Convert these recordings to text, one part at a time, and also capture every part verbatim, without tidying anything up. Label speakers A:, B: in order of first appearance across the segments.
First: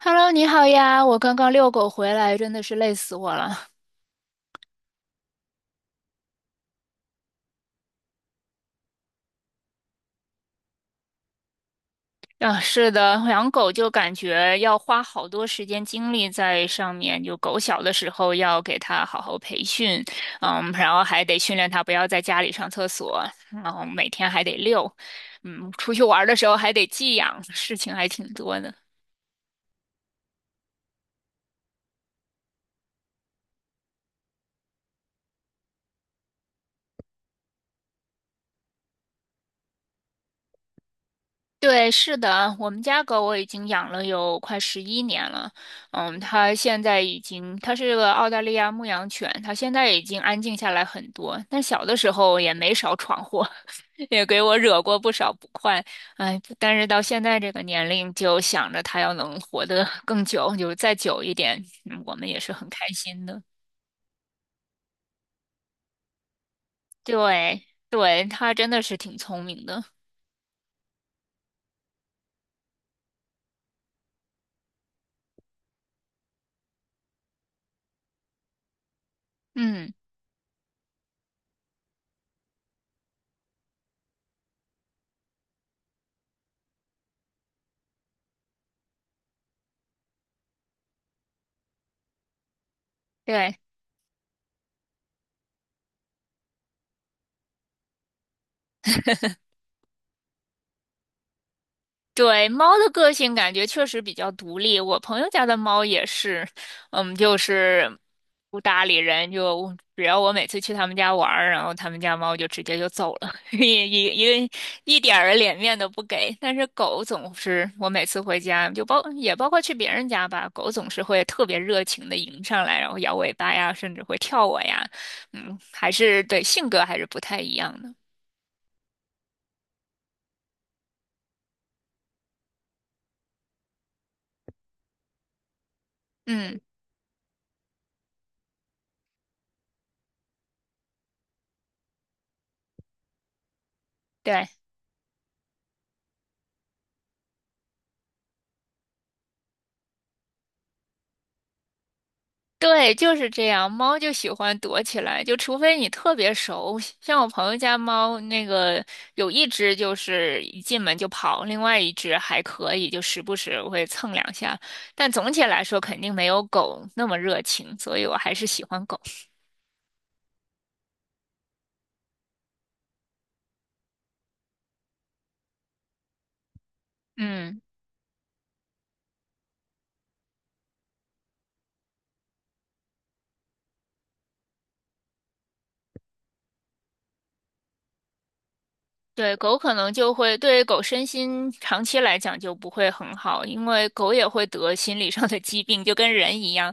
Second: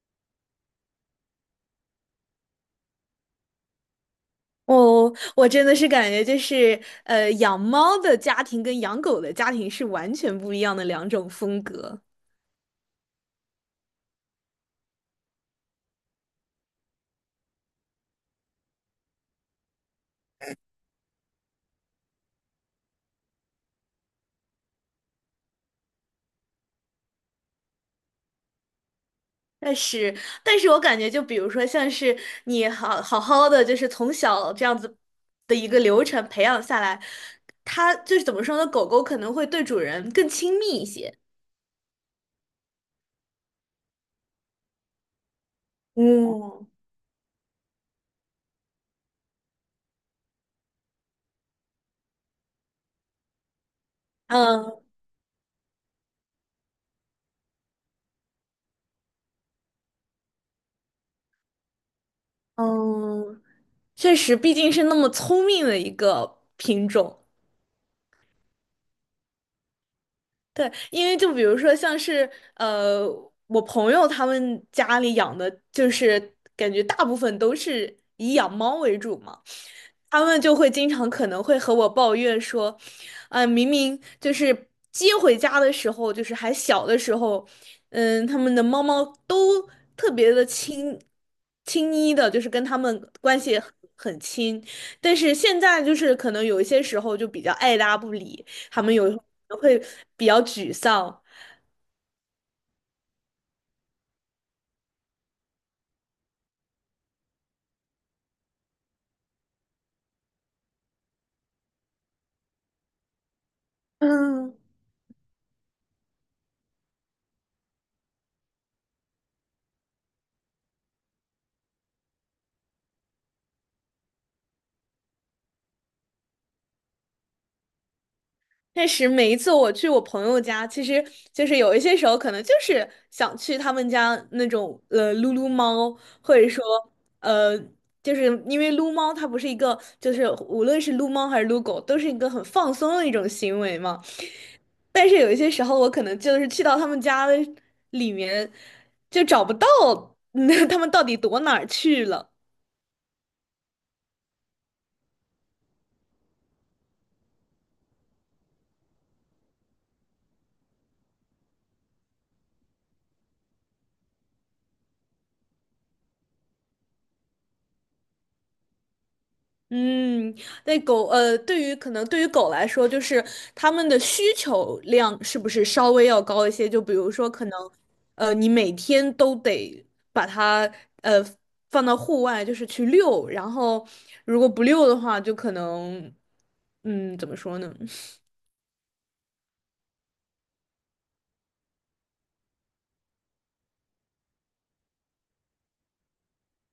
A: Hello，你好呀！我刚刚遛狗回来，真的是累死我了。
B: 哦，我真的是感觉就是，呃，养猫的家庭跟养狗的家庭是完全不一样的两种风格。
A: 啊，是的，养狗就感觉要花好多时间精力在上面。就狗小的时候要给它好好培训，嗯，然后还得训练它不要在家里上厕所，然后每天还得遛，嗯，出去玩儿的时候还得寄养，事情还挺多的。
B: 但是，但是我感觉，就比如说，像是你好好好的，就是从小这样子的一个流程培养下来，它就是怎么说呢？狗狗可能会对主人更亲密一些。
A: 对，是的，我们家狗我已经养了有快十一年了。嗯，它
B: 嗯
A: 现在已经，它是个澳大利亚牧羊犬，它现在已经安静下来很多。但小的时候也没少闯祸，也给我
B: 嗯
A: 惹过不少不快。哎，但是到现在这个年龄，就想着它要能活得 更久，就是再久一点，嗯我们也是很开心
B: 嗯，
A: 的。
B: 确实，毕竟是那么聪明的一个品种。
A: 对，对，它真的是挺聪明的。
B: 对，因为就比如说像是呃，我朋友他们家里养的，就是感觉大部分都是以养猫为主嘛，
A: 嗯，
B: 他们就会经常可能会和我抱怨说，啊、明明就是接回家的时候，就是还小的时候，嗯，他们的猫猫都特别的亲亲昵的，就是跟他们关
A: 对。
B: 系很很亲，但是现在就是可能有一些时候就比较爱搭不理。他们有时候都会比较沮丧。
A: 对，猫的个性感觉确实比较独立。我朋友家的猫也是，嗯，就是不搭理人，就只要我每次去他们家玩儿，然后他们家猫就直接就走了，一一一个
B: 嗯
A: 一点儿脸面都不给。但是狗总是，我每次回家就包也包括去别人家吧，狗总是会特别热情的迎上来，然后摇尾巴呀，甚至会跳我呀，嗯，还是对性格还是不太一样的，
B: 确实，每一次我去我朋友家，其实就是有一些时候可能就是想去他们家那种呃撸撸猫，或者
A: 嗯，
B: 说呃，就是因为撸猫它不是一个，就是无论是撸猫还是撸狗，都是一个很放松的一种行为嘛。
A: 对。
B: 但是有一些时候，我可能就是去到他们家的里面，就找不到，那他们到底躲哪儿去了。
A: 对，就是这样。猫就喜欢躲起来，就除非你特别熟，像我朋友家猫，那个有一只就是一进门就跑，另外一只还可以，就时不时会蹭两下。但总体来说，肯定没有狗那么热情，所以我还是喜欢狗。
B: 嗯，那狗，呃，对于可能对于狗来说，就是它们的需求量是不是稍微要高一些？就比如说，可能，
A: 嗯。
B: 呃，你每天都得把它，呃，放到户外，就是去遛，然后如果不遛的话，就可能，嗯，怎么说呢？
A: 对，狗可能就会对狗身心长期来讲就不会很好，因为狗也会得心理上的疾病，就跟人一样。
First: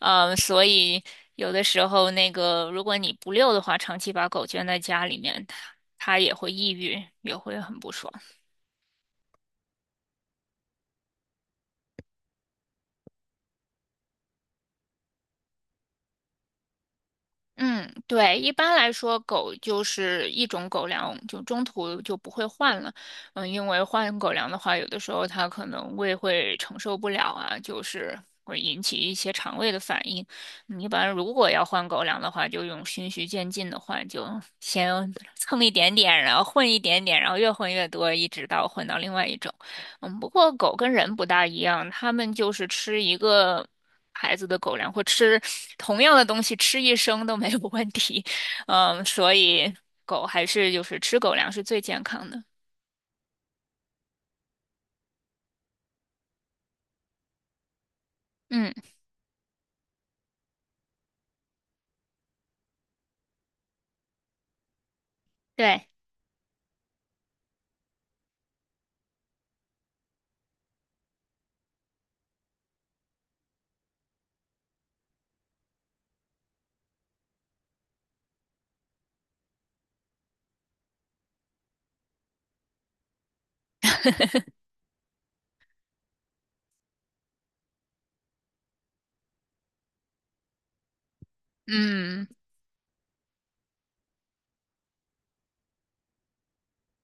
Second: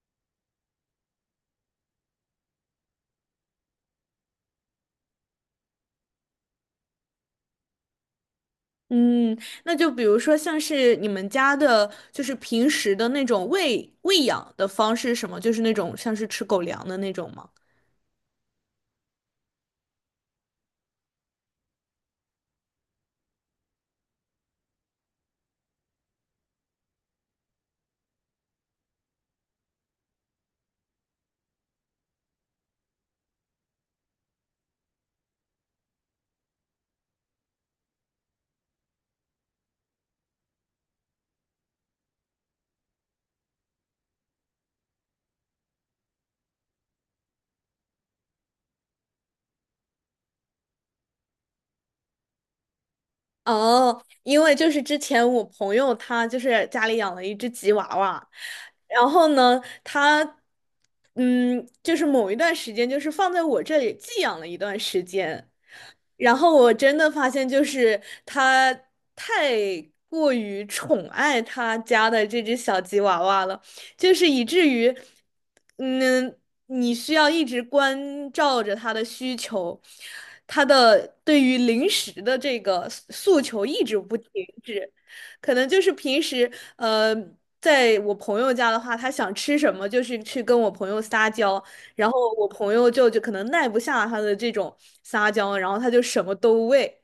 A: 呃，所以有的时候那个，如果你不遛的话，长期把狗圈在家里面，它也会抑郁，也会很不爽。
B: 嗯，那就比如说像是你们家的，就是平时的那种喂喂养的方式，什么，就是那种像是吃狗粮的那种吗？
A: 嗯，对，一般来说，狗就是一种狗粮，就中途就不会换了。嗯，因为换狗粮的话，有的时候它可能胃会承受不了啊，就是会引起一些肠胃的反应。嗯一般如果要换狗粮的话，就用循序渐进的换，就先蹭一点点，然后混一点点，然后越混越多，一直到混到另外一种。嗯，不过狗跟人不大一样，它们就是吃一个。孩子的狗粮，或吃同样的东西吃一生都没有问题。嗯，所以狗还是就是吃狗粮是最健康的。
B: 哦，因为就是之前我朋友他就是家里养了一只吉娃娃，
A: 嗯，
B: 然后呢，他嗯，就是某一段时间就是放在我这里寄养了一段时间，
A: 对，
B: 然后我真的发现就是他太过于宠爱他家的这只小吉娃娃了。就是以至于，嗯，你需要一直关照着他的需求，他的对于零食的这个诉诉求一直不停止。可能就是平时，呃，在我朋友家的话，他想吃什么，就是去跟我朋友撒娇，然后
A: 嗯。
B: 我朋友就就可能耐不下他的这种撒娇，然后他就什么都喂。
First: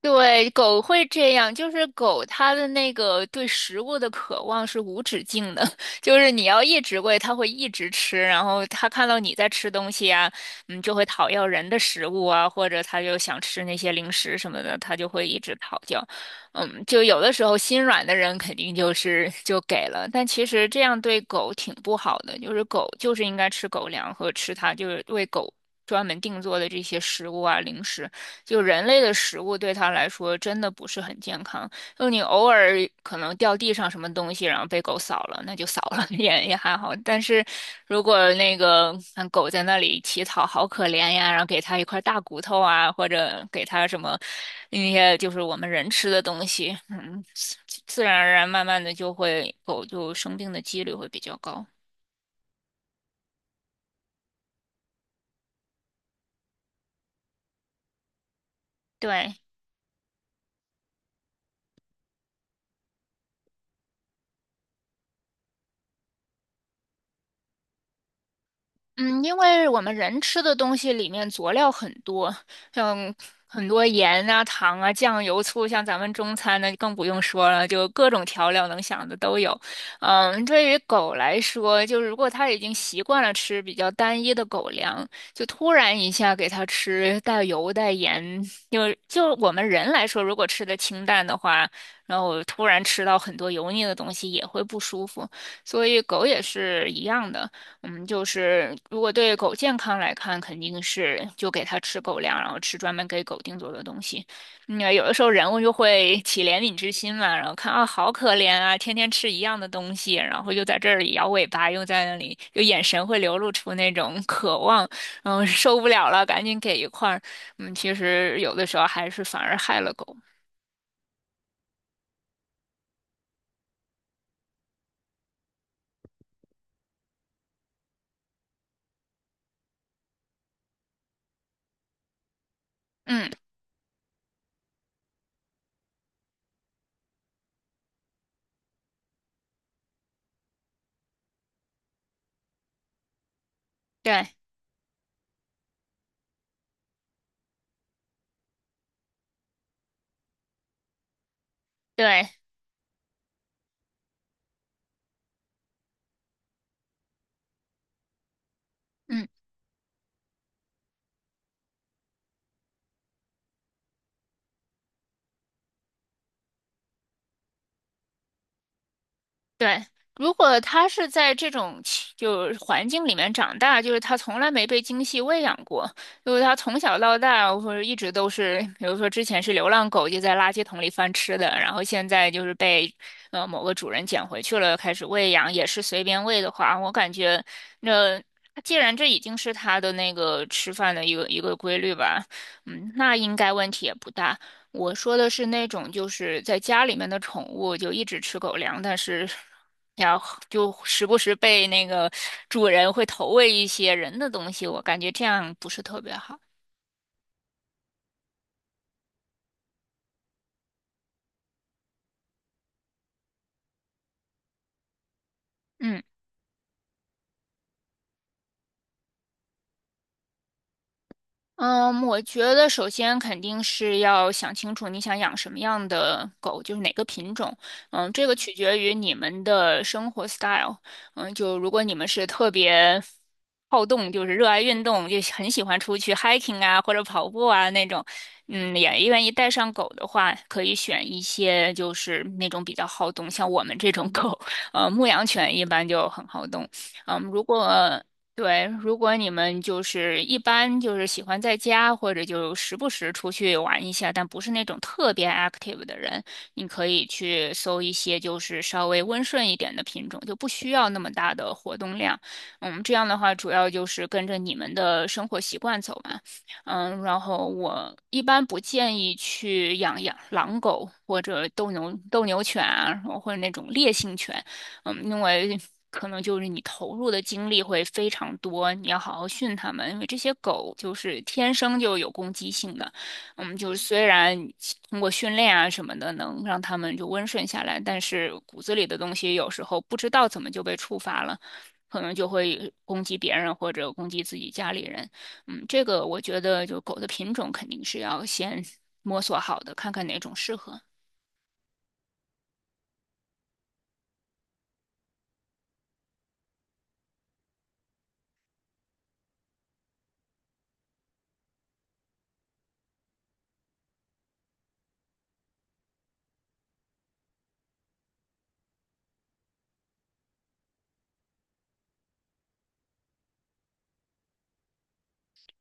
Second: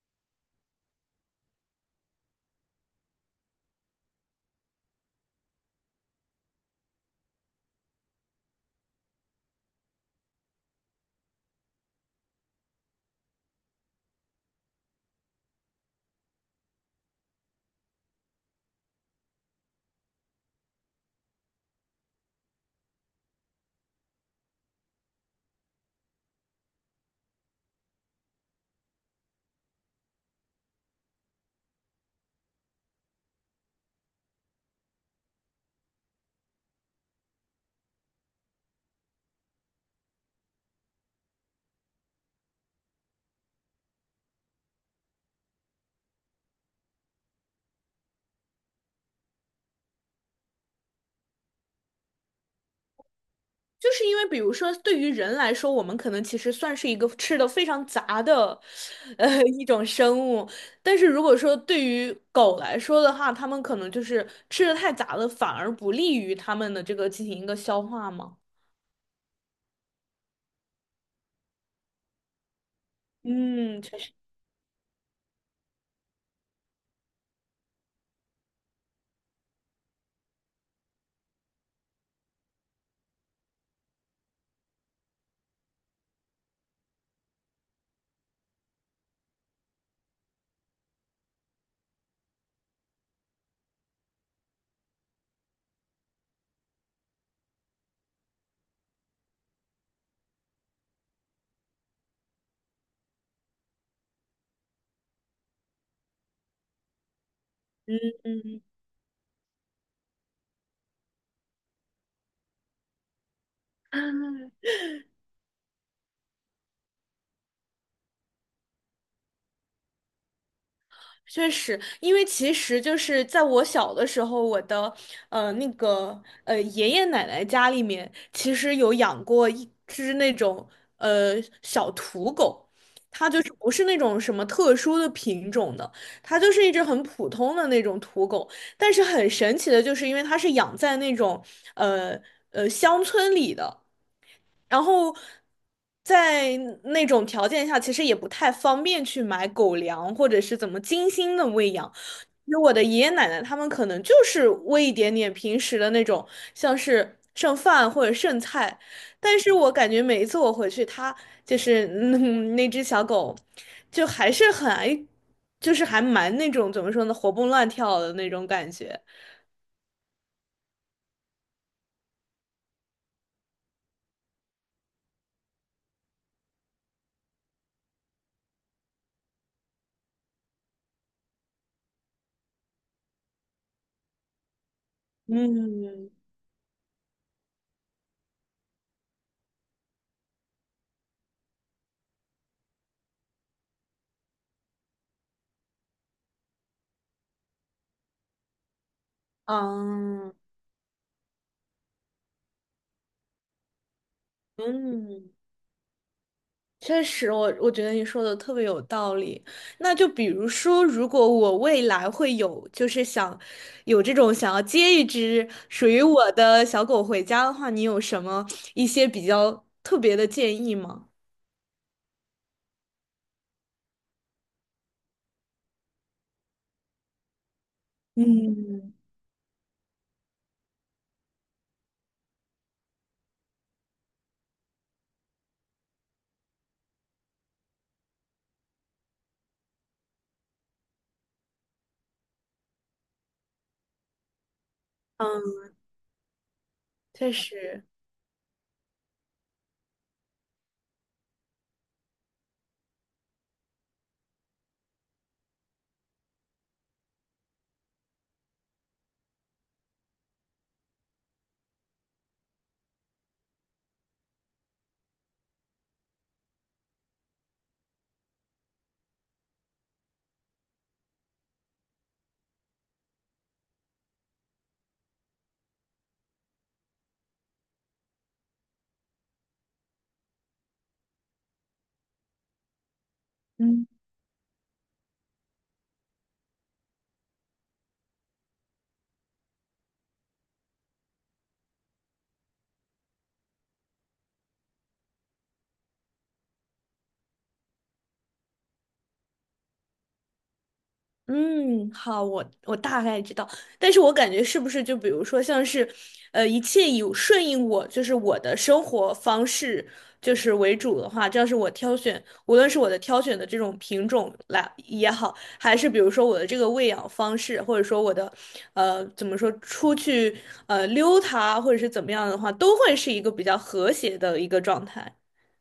A: 对，狗会这样，就是狗它的那个对食物的渴望是无止境的，就是你要一直喂，它会一直吃，然后它看到你在吃东西啊，嗯，就会讨要人的食物啊，或者它就想吃那些零食什么的，它就会一直讨要。嗯，就有的时候心软的人肯定就是就给了，但其实这样对狗挺不好的，就是狗就是应该吃狗粮和吃它就是为狗专门定做的这些食物啊零食。就人类的食物对他来说真的不是很健康。就你偶尔可能掉地上什么东西，然后被狗扫了，那就扫了，也也还好。但是如果那个看狗在那里乞讨，好可怜呀，然后给它一块大骨头啊，或者给它什么那些就是我们人吃的东西，嗯，自然而然慢慢的就会狗就生病的几率会比较高。
B: 就是因为，比如说，对于人来说，我们可能其实算是一个吃的非常杂的，
A: 对，
B: 呃，一种生物。但是如果说对于狗来说的话，它们可能就是吃的太杂了，反而不利于它们的这个进行一个消化嘛。
A: 嗯，因为我们人吃的东西里面佐料很多，像很
B: 嗯，
A: 多
B: 确实。
A: 盐啊、糖啊、酱油、醋，像咱们中餐呢更不用说了，就各种调料能想的都有。嗯，对于狗来说，就是如果它已经习惯了吃比较单一的狗粮，就突然一下给它吃带油带盐，就就我们人来说，如果吃的清淡的话，然后突然吃到很多油腻的东西也会不舒服，所以狗也是一样的。嗯，就是如果对狗健康来看，肯定是就给它吃狗粮，然后吃专门给狗定做的东西。因为有的时候人物就会起怜悯之心嘛，然后看啊，好可怜啊，天天吃一样的东西，然后又在这里摇尾巴，又在那里，就眼神会流露出那种渴望，然后受不了了，赶紧给一块儿。嗯，其实有的时候还是反而害了狗。
B: 确实，因为其实就是在我小的时候，我的呃那个呃爷爷奶奶家里面，其实有养过一只那种呃小土狗，它
A: 嗯，
B: 就是不是那种什么特殊的品种的，它就是一只很普通的那种土狗。但是很神奇的就是，因为它是养在那种呃呃乡村里的，
A: 对
B: 然后在那种条件下，其实也不太方便去买狗粮或者是怎么精心的喂养。
A: 对，
B: 其实我的爷爷奶奶他们可能就是喂一点点平时的那种，像是剩饭或者剩菜。
A: 嗯。
B: 但是我感觉每一次我回去，它就是嗯那只小狗，就还是很爱，就是还蛮那种怎么说呢，活蹦乱跳的那种感觉。
A: 对，如果他是在这种气就是环境里面长大，就是他从来没被精细喂养过，就是他从小到大或者一直都是，比如说之前是流浪狗，就在垃圾桶里翻吃的，然后现在就是被呃某个主人捡回去了，开始喂养，也是随
B: 嗯，
A: 便喂的话，我感觉那。既然这已经是他的那个吃饭的一个一个规律吧，嗯，那应该问题也不大。我说的是那种就是在家里面的宠物，就一直吃狗粮，但是然
B: 嗯，
A: 后就时不时被那个主人会投喂一些人的东西，我感觉这
B: 嗯。
A: 样不是特别好。
B: 确实，我我觉得你说的特别有道理。那就比如说，如果我未来会有，就是想有这种想要接一只属于
A: 嗯。
B: 我的小狗回家的话，你有什么一些比较特别的建议吗？
A: 嗯，我觉得首先肯定是要想清楚你想养什么样的狗，就是哪个品种。嗯，这个取决
B: 嗯
A: 于你们的生活 style。嗯，就如果你们是特别好动，就是热爱运动，就很喜欢出去 hiking 啊或者跑步啊那种，嗯，也愿意带上狗的话，可以选一些就是那种比较好动，像我们这种狗，呃，牧羊犬
B: 嗯，
A: 一般就很好动。嗯，
B: 确
A: 如
B: 实。
A: 果对，如果你们就是一般就是喜欢在家，或者就时不时出去玩一下，但不是那种特别 active 的人，你可以去搜一些就是稍微温顺一点的品种，就不需要那么大的活动量。嗯，这样的话主要就是跟着你们的生活习惯走嘛。嗯，然后我一般不建议去养养狼狗或者斗牛斗牛犬啊，或者那种烈性犬。嗯，因为可能就是你投入的精力会非常多，你要好好训它们，因为这些狗就是天生就有攻击性的，嗯，就是
B: 嗯。
A: 虽然通过训练啊什么的能让它们就温顺下来，但是骨子里的东西有时候不知道怎么就被触发了。可能就会攻击别人或者攻击自己家里人，嗯，这个我觉得就狗的品种肯定是要先摸索好的，看看哪种适合。
B: 嗯，好，我我大概知道，但是我感觉是不是就比如说像是，呃，一切以顺应我，就是我的生活方式就是为主的话，这要是我挑选，无论是我的挑选的这种品种来也好，还是比如说我的这个喂养方式，或者说我的，呃，怎么说出去呃溜它，或者是怎么样的话，都会是一个比较和谐的一个状态，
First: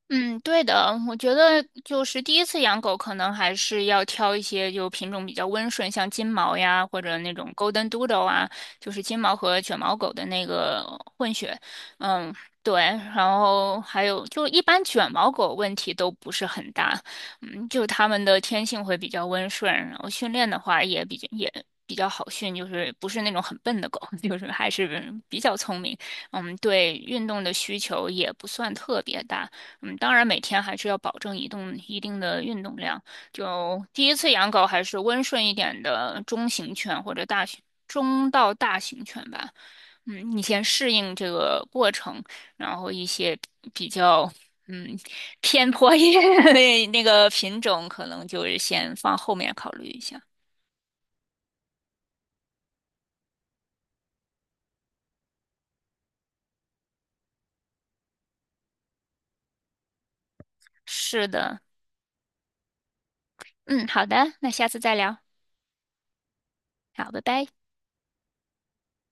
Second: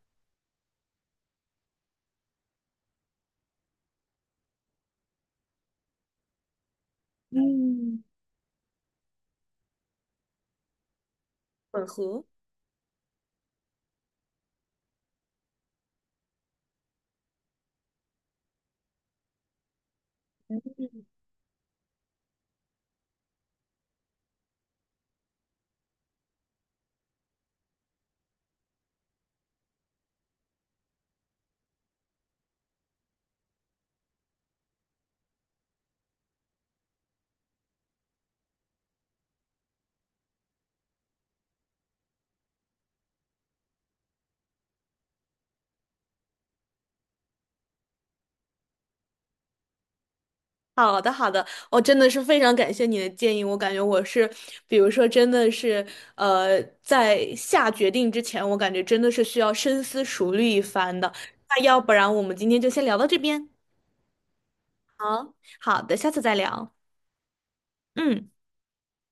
A: 嗯，对的，我觉得就是第一次养狗，可能还是要挑一些就品种比较温顺，像金毛呀，或者那种 Golden
B: 嗯，
A: Doodle 啊，就是金毛和卷毛狗的那个混血。
B: 混合。
A: 嗯，对，然后还有就一般卷毛狗问题都不是很大，嗯，就它们的天性会比较温顺，然后训练的话也比较也。比较好训，就是不是那种很笨的狗，就是还是比较聪明。嗯，对运动的需求也不算特别大。嗯，当然每天还是要保证移动一定的运动量。就第一次养狗还是温顺一点的中型犬或者大型中到大型犬吧。嗯，你先适应这个过程，然后一些比较嗯偏颇一点的那那个品种，可能就是先放后面考虑一下。
B: 好的，好的，我真的是非常感谢你的建议。我感觉我是，比如说，真的是，呃，在下决定之前，我感觉真的是需要深思熟虑一番的。
A: 是的，
B: 那要不然我们今天就先聊到这边。
A: 嗯，好的，那下次再聊。
B: 好，好的，下次再聊。
A: 好，拜拜。
B: 嗯。